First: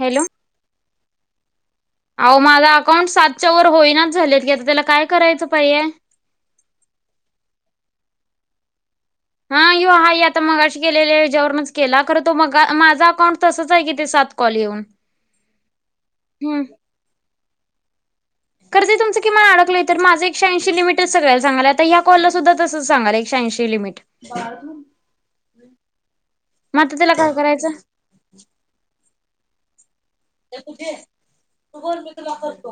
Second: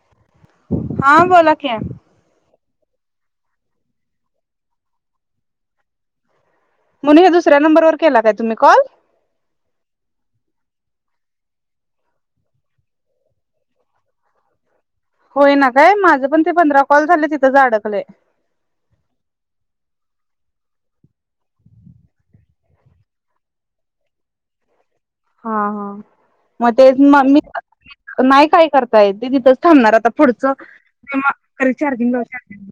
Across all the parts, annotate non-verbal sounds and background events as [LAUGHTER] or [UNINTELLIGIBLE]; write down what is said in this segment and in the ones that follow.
Hello हा बोला क अह माझा अकाउंट सातच्या वर होईनाच झालेत की आता त्याला काय करायचं पाहिे म्हणून हे दुसऱ्या नंबरवर केला काय तुम्ही कॉल हा यो हा आता मगाशी केली याच्या्यावर म केला खरं तो मग माझा अकाउंट तसंच आहे कि ते सात कॉल येऊन होई ना काय माझं पण ते पंधरा कॉल झाले तिथं अडकले क ज तुमं किमान अडकलं तर माझं एक शहाऐंशी लिमटर सगळला सांगाय आ या कॉललाद्धा तसं सांगाय एक शऐंशी लिमिट हा हा मग ते आता त्याला म काय मी करायचं नाही काय करताय ते तिथंच थांबणार आता पुढच जमा करेल चार दिन चार दि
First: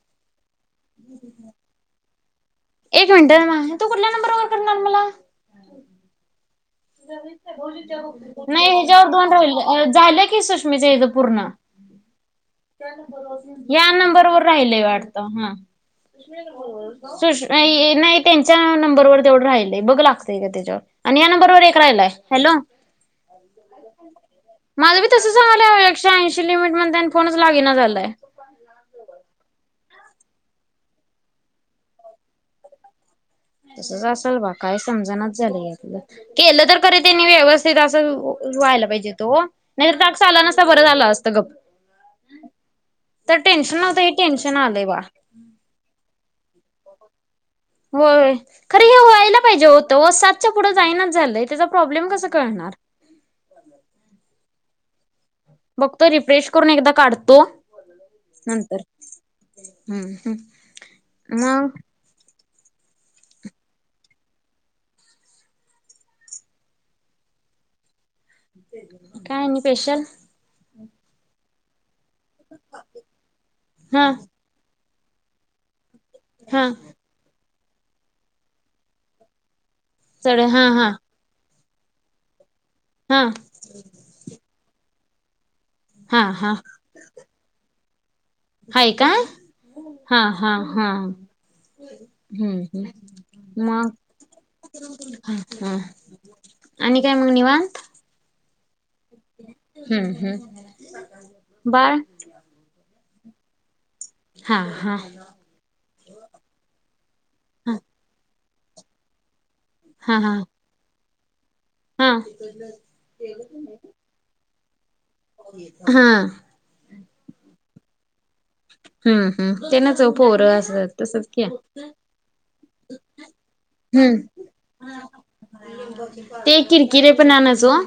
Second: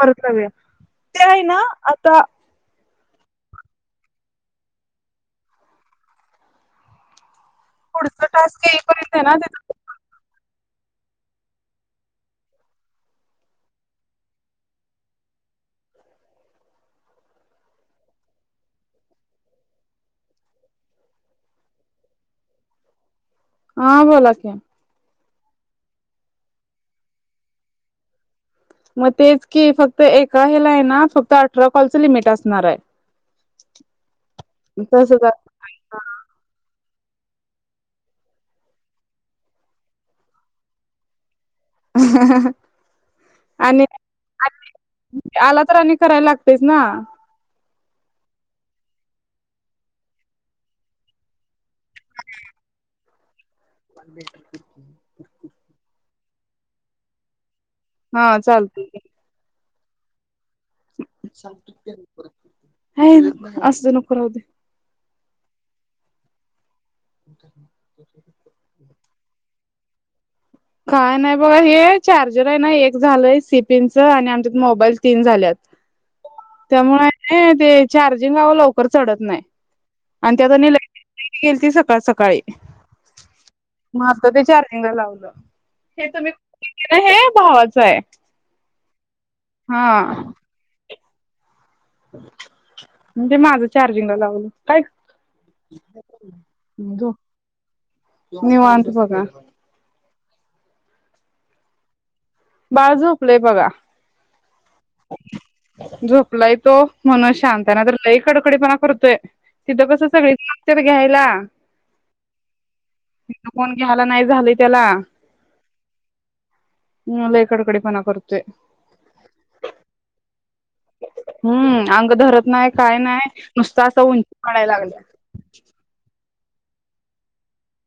परत रावया ते आहे ना आता एक मिनटं म तू कुठल्या नंबर वर करणार मला पुढचा टास्क नाही हच्यावर येईपर्यंत आहे दोन ना ते. राहिले झालं की सुष्मच हं पूर्ण या नंबर वर राहिलय वाटत हा [UNINTELLIGIBLE] सुष नाही त्यांच्या नंबरवर तेवढं राहिलय बघ लागतंय का त्याच्यावर आणि या नंबरवरर एक राहिलाय हॅलो हा बोला की माझ बी तस सांगलंश ऐंशी लिमिट म्हण फोणच लागे ना झालंय मग तेच की फक्त एका हे ला आहे ना फक्त अठरा कॉलचं लिमिट असणार आहे तसच असाल बा काय तसच समजणच झालं यातलं केलं तर करीी त्यांनी व्यवस्थित असं व्हायला पाहिजे तो नाही तर ताकस आला नसता बरं झालं असतं गप् तर टेन्शन आणि नवत ह टेन्शन आलंय बा आला तर आणि करायला लागतेच ना हो खरे हे व्हायला पाहिजे होतं व सातच्या पुढं जाईनाच झालंय त्याचा प्रॉब्लेम कसं कळणार. [UNINTELLIGIBLE] े बघतो रिफ्रेश करून एकदा काढतो हा नंतर चालतय हम्म हम्. असते नकराहते. [INAUDIBLE] काय नि स्ेशल. काय नाही बघा हे चार्जर आहे ना एक झालंय हा सिपीनचं आणि आमच्यात मोबाईल तीन झाल्यात. हा त्यामुळे ते चार्जिंग हवं लवकर चढत नाही. आणि चढ त्यात हा ल हा गेली त सकाळ सकाळी हां. म आता तेच्या रंगा लावलं हे हा तुम्ही हा हे भावाचं आहे. हा का हा हा हा. हम्म हम्म म्हणजे माझं मग चार्जिंगला लावलं. काय ह आणि काय मग निवांत निवत बघा. हम्म हम्म ब बाळ झोपलंय बघा. हा हा. झोपलाय तो म्हणून शांत हा आहे ना तर लई कडकडीपणा करतोय. सिधं कस हा सगळ हा सक्चर घ्यायला हा ति कोण घ्यायला नाही झालं. केला. हा. म ल कडकडे पणा करते. हम् हम् त्यांना च पोरं असत. ्या हम्म अंग धरत नाही काय नाही नुसता असं हम्म. उंची वाढायला लागल्या ते किरकिरे पण आणचो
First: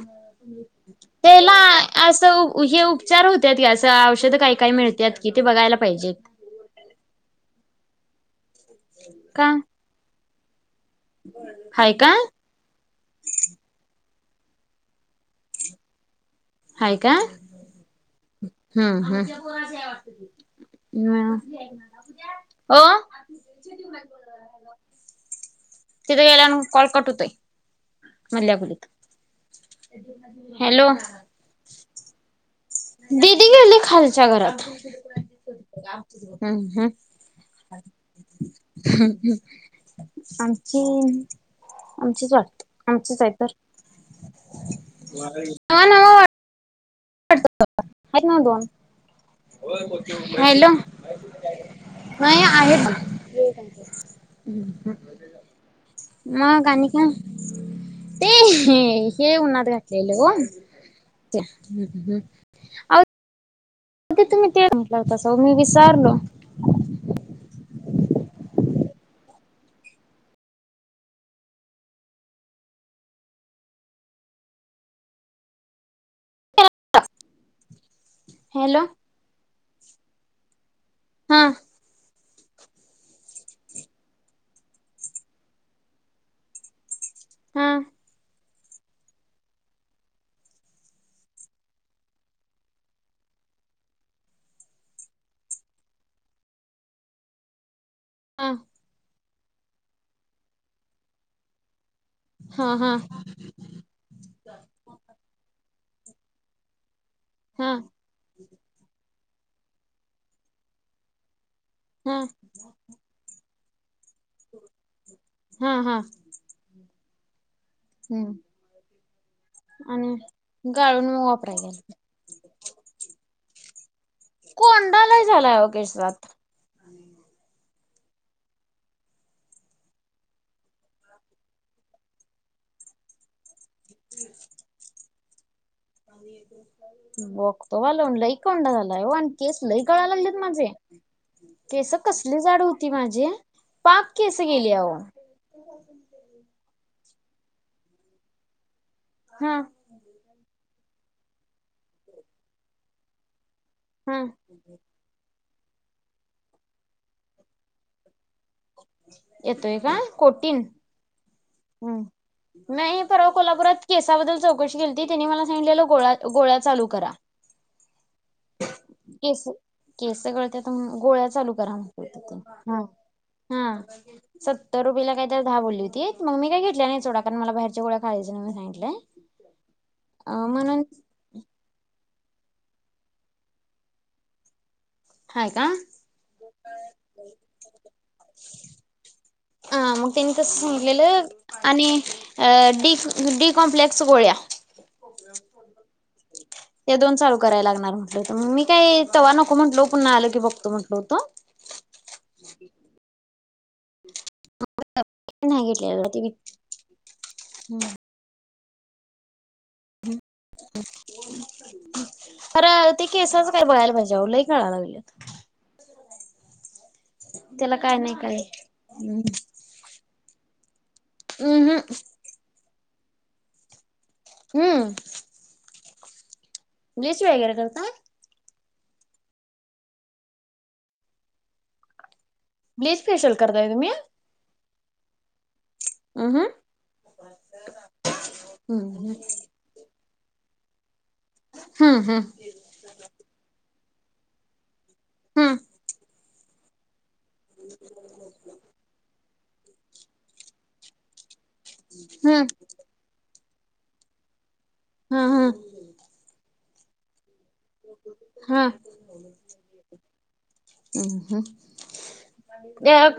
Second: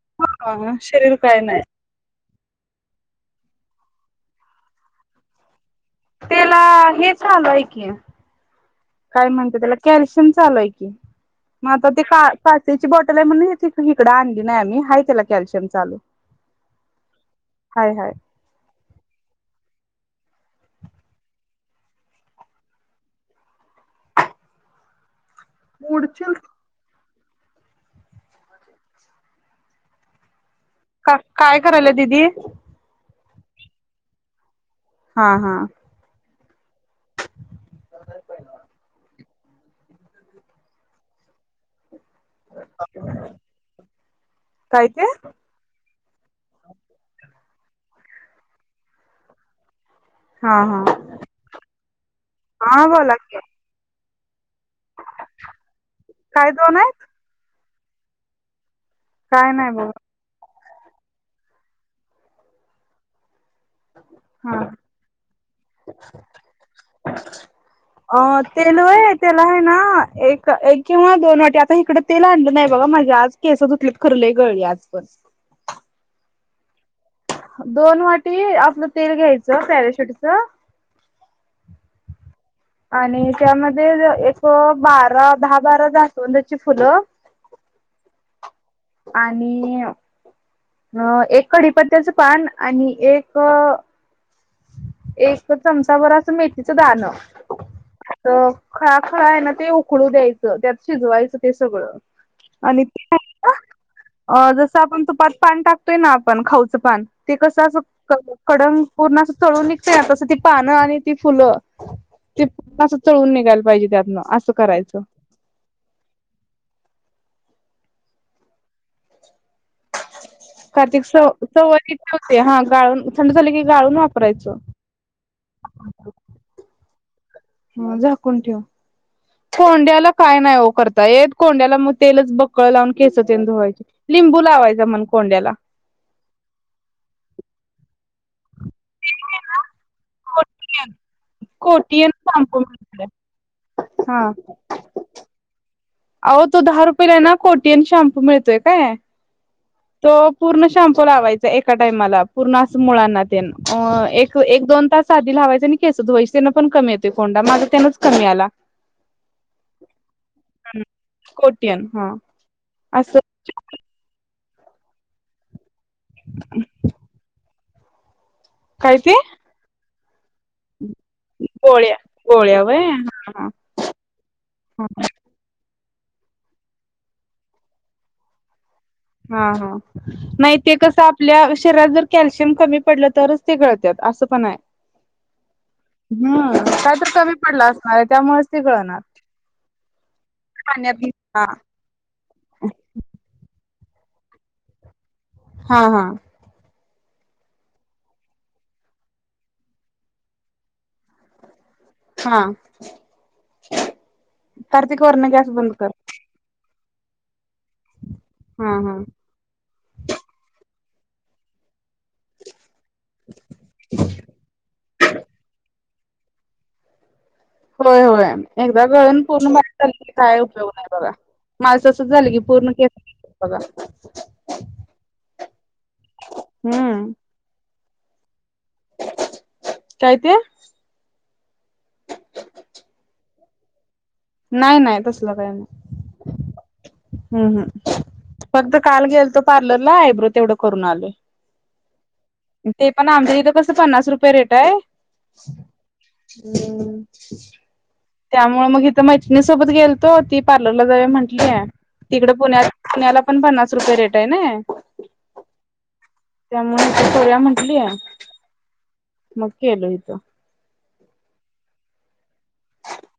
ह शरीर काय त्याला नाही असं हे उपचार होतात की असं औषधं काही काही मिळतात की ते बघायला पाहिजे. त्याला हे चालूय की काय का म्हणत त्याला कॅल्शियम चालूय की मग आता हाय ते का काय? पासेची बॉटल आहे म्हणून हिकडं आणली नाही आम्ही हय त्याला कॅल्शियम चालू. आहेाय का हाय हाय हम्म हम्. हम् हो. तिथे वेलान कळकट होतोय. मल्यापुलीत हॅलो. का काय करायल दीदी दिदी गेली खालच्या घरात हा हा. हम हम. आमख आमचीच वाट आमचच आहे तर काय ते नवा वा. ह ना दोन हा हॅलो हा ह आहे हा ना. बोला की काय मग दोन काणी आहेत खा ते हे. हे काय उणा नाही बघ काटलेले. तुम्ही हा ते म्हटलं होस मी विचारलो. ह. अ तेल आहे तेला आहे ना एक एक किंवा दोन वाटी आता इकडे ते लांडलं नाही बघा माझ्या आज केस दुतलेत खरलं गळली आज पण दोन वाटी हॅलो आपलं तेल घ्यायचं पॅऱ्याशेवटीच हा. आणि त्यामध्ये एक बारा, दहा बारा जास्वंदाची फुलं हा. आणि अ. अ एक कढीपत्त्याचं पान आणि एक एक चमचा बर अस मेथीचं दान अ हा खळाखळा आहे ना ते उकळू द्यायचं, त्यात शिजवायचं ते सगळं हा आणि हा त्यात अ जसं आपण तूपात पान टाकतोय ना, आपण खाऊचं पान ते कसं हा असं कडंग पूर्ण अस तळून निघतय, ना तस ती पानं आणि ती फुलं हा ती पूर्ण तळून निघायला पाहिजे, त्यातनं असं करायचं हा हा. हम्म आणि कार्तिक गाळून मग वापराय गेला [UNINTELLIGIBLE] होते हा गाळून थंड झाले की गाळून वापरायचं कोंडा लई झालाय आव केसात हो झाकून ठेव. कोंड्याला काय नाही ओ करता येत? कोंड्याला मग तेलच बक्कळ लावून केसं तेन धुवायची लिंबू लावायचा म्हण कोंड्याला मस् [INAUDIBLE] बघतो बा लावून लई कोंड झाला ओ केस लई गळाय लागल्यात माझे कोटियन केस कोटियन कसली शाम्पू जाड होती, म्हणतात माझी पाक केस गेली आओ अवो तो दहा रुपयला ना कोटीयन शॅम्पू मिळतोय काय? हा. तो पूर्ण शॅम्पू लावायचा एका टाइमाला पूर्ण असं मुळांना अ हा एक, दोन तास साधी लावायची आणि केस धुवायची, तेण पण कमी येतोय कोंडा माझा त्यानच कमी आला येतोय काय कोटीन? कोटियन हम्म हा नाही आस परवा कोल्हापुरात केसाबद्दल चौकशी केलती, तेनी मला सांगितलेलं गोळ्या चालू करा. काय ते केसं केसं गळत्यात गोळ्या चालू करा गोळ्या गोळ्या हा व्हय हा. सत्तर हा रुपयेला काय तर दहा बोलली होतीत, मग मी काय घेतल्या नाहीत सोडा? कारण मला बाहेरच्या गोळ्या खायच नाही म्हणून सांगितलंय. हा हा अ नाही ते म्हणून कसं? आपल्या शरीरात जर कॅल्शियम कमी पडलं, तरच ती गळत्यात असं पण हाय हाय का? हम्म काय तर कमी पडला असणार आहे, त्यामुळेच ती गळणार ह मग त्यांनी तस पाण्यात सांगीतलेलं हा आणि अ डी डी कॉम्प्लेक्स गोळ्या हा हा. या दोन चालू कराय लागणार म्हटले होतं, मग मी काय तवा नको म्हटलो पुन्हा आलं की बघतो, म्हांटलो होतो. हा कार्तिक वरन गॅस बंद कर राहूदे घे. हम्म. हा हा. हम् ह [UNINTELLIGIBLE] खर ते केसाच काय बघायला पाहिजे आओ? लईच गळाय लागलेत. त्याला काय होय नाही होय काय एकदा हम्म गळण पूर्ण बारीक झालं, की काय उपयोग नाही बघा. हम्म माझ तसंच झालंय की पूर्ण केस गेलीत बघा हम्म. [INAUDIBLE] ब्लिच वगैरे करताय कायती ब्लीच फेशियल करताय तुम्ही नाही नाही तसलं काही नाही आ हं हम् हम् फक्त काल हं गेल तो पार्लरला आयब्रो तेवढं करून आले हम्म हम्म ते पण आमच्या तिथं कसं पन्नास रुपये रेट आहे हं हं हम्म ह त्यामुळे मग इथं मैतिणी सोबत गेलतो ती पार्लरला जावे म्हटलीय तिकडे हं पुण्यात पुण्याला पण पन्नास रुपये रेट आहे ना हा हा त्यामुळे सोर्या म्हटलीय हा मकी्यालोयतो ह ह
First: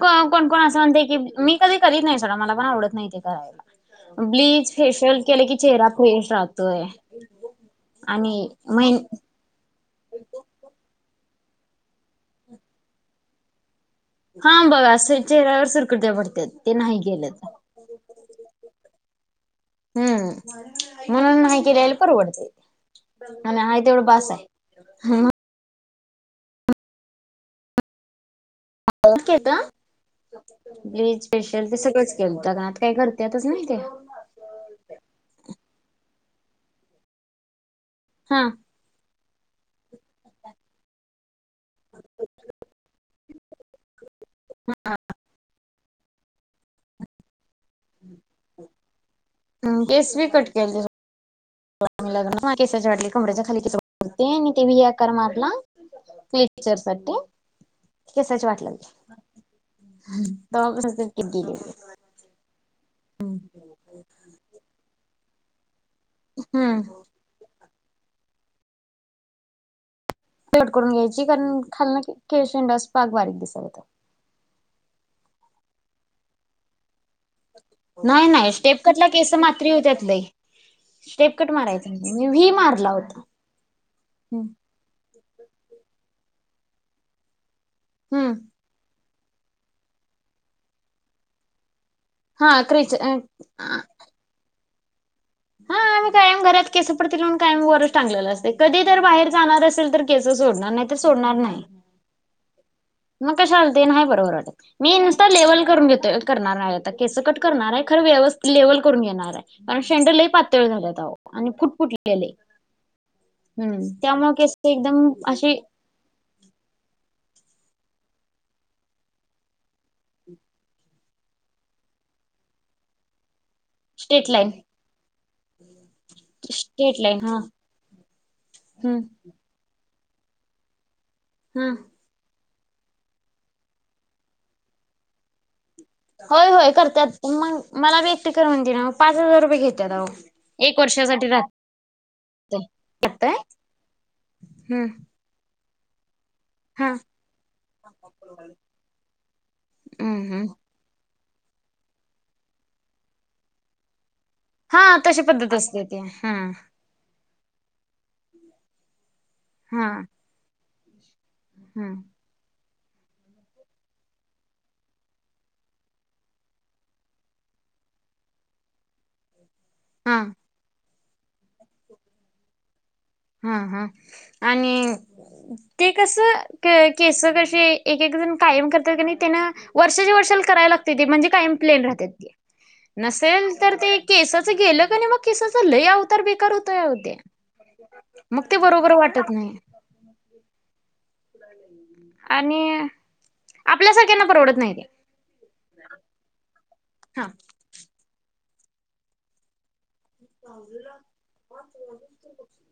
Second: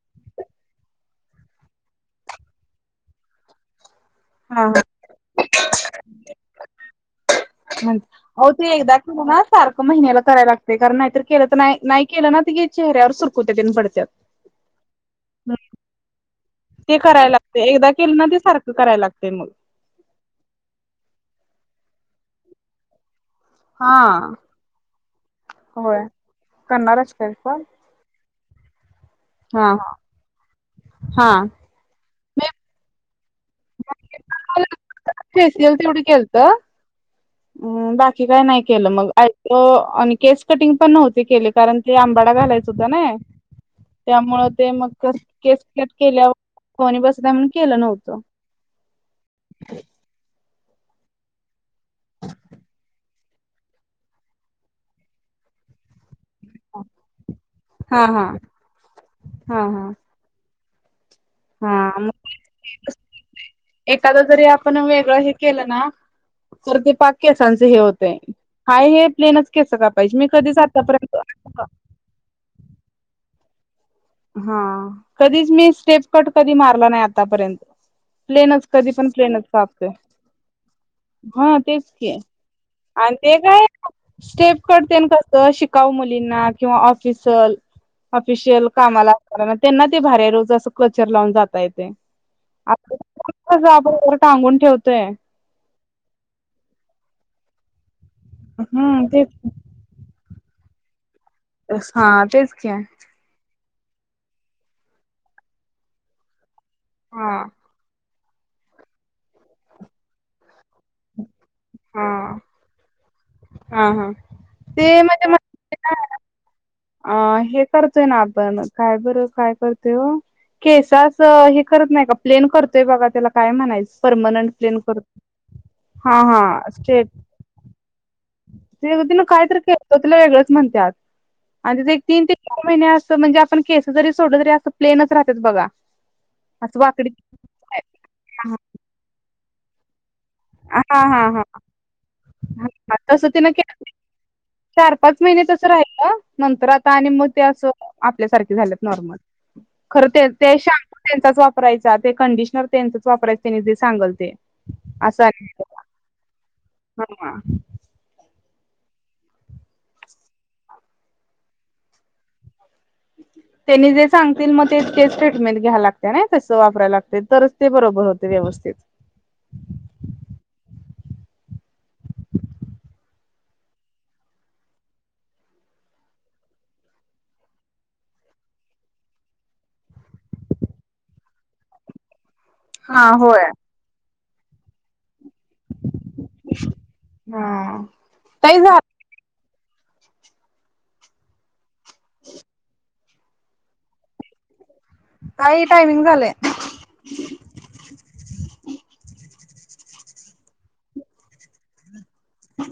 कोण कोण असं म्हणते की मी कधी करीत नाही सोड मला पण आवडत नाही ते करायला हा ब्लीच फेशियल कला की चेहरा फेश राहतोय म आणि हो ते मै दाखव ना सारखं महिन्याला करायला लागते कारण नाहीतर केलं तर नाही नाही केलं ना त चेहऱ्यावर सुरकुत्या त पडत्यात हा बघा चेहऱ्यावर सुरकुत्या पडतात ते नाही कराय केलं तर. लागत एकदा केल ना ते सारखं करायला लागत तेमु हम्म म्हणून मा क रा्यायला परवडते आणि हा तेवढं बास आहे हा होय करणारच काय पण ओकेता हा ब्लीज हा. स्ेशल तस केता काणात काही करतातच नाही ते फेशियल तेवढी केलत बाकी हा काय नाही केलं मग आणि केस कटिंग पण नव्हती केले कारण ते आंबाडा घालायच होत ना त्यामुळ ते मग केस कट केल्यावर कोणी बस केलं नव्हत केस बी कट के लग केसडली कमड्याच्या खाली तरते आणि ते म या कर मारला क्लचर साठी हा हा कसाची वाट लागली हा हा. टीप गेली हा मग एखाद जरी आपण वेगळं हे केलं ना तर हम्म ते पाक केसांच हे होतय हाय हे प्लेनच केस का पाहिजे मी कधीच ट करून आतापर्यंत घ्यायची कारण खाल् खळशंडस पाक बारीक दिसाव होता हा कधीच मी स्टेप कट कधी मारला नाही आतापर्यंत नाही नाही प्लेनच स्टेप कधी कटला पण केस प्लेनच मात्री कापकय होत्यात लई स्टेप कट हा तेच मारायचा क नाही आहे मी व्ही मारला आणि होता. ते काय हम्म स्टेप क शा मुलीं किंवा ऑफिल ऑिल कामाला अस त्यांना ते भऱारी रोज असं क्लचर लावून जाता येत हा क्रेच हा कस आपणर टांगून ठेवतोय हा आम्ही कायम घरात केस पडतील म्हणून कायम वरच टांगलेलं असते कधी तरर हम्म बाहेर तेच जाणार असेल तर केस सोडणार नाही ते सोडणार नाही हा तेच घ्या मग कशा आलते नाही बरोबर वाटत मी नुसत लेवल करून घेतो करणार आहे केस हा कट करणार आहे खर व्यवस्थित लेवल करून घेणार आहे कारण शेंडलही पातळ झालं आणि फुट हा फुटलेले हा हम्म हा त्यामुळे कस ते एकदम म्हणजे असे म्हणजे अ हे करतोय ना आपण काय बर काय करतोय केसास हे करत नाही का प्लेन करतोय बघा त्याला काय म्हणायचं. स्ट्रेट परमनंट लाईन प्लेन करतो हा हा स्ट्रेट से लाईन हा हम्म ते तिन कायत केत तिला वेगळंच म्हणतात हम्म. आणि तिथ. तीन ते चार महिने अस म्हणजे आपण केस जरी सोडल तरी असं प्लेनच राहतात बघा. होय होय असं वाकडी करतात मग मला व्यक्ट हा करून देणार मग पाच हजार रुपये घेतात अह. हा हा ह तस राहतय ते न चार हम्म पाच महिन्या तसं राहिल का? नंतर हा आता आणि मग ते असं आपल्यासारखे झालेत नॉर्मल खरं हम्म ते हम्म. ते श त्यांचाच वापरायचा ते कंडिशनर त्यांचाच वापरायच त्यांनी जे सांगल ते हा तशी पद्धत असते ते हम. हा हा. हा. हम्म. [INAUDIBLE] त्यांनी जे सांगतील मग तेतकेच ट्रीटमेंट घ्यायला लागते ना तसं वापरायला लागते तरच ते बरोबर होते व्यवस्थित हा. हा हा आणि ते कस केस क एक एक जण कायम करतात का नाही त्यांना वर्षाच्या वर्षाला कराय लागते ते म्हणजे कायम प्लेन राहतेाती. हा होय नसेल तर ते केसाचं गेलं का नाही मग केसाच लय अवतार बेकार होत होते्या. हा मग ते ताई झा बरोबर वाटत नाही. आणि आपल्यासारख्यांना परवडत नाही र. काही टायमिंग झालंय. हा. जूला ह.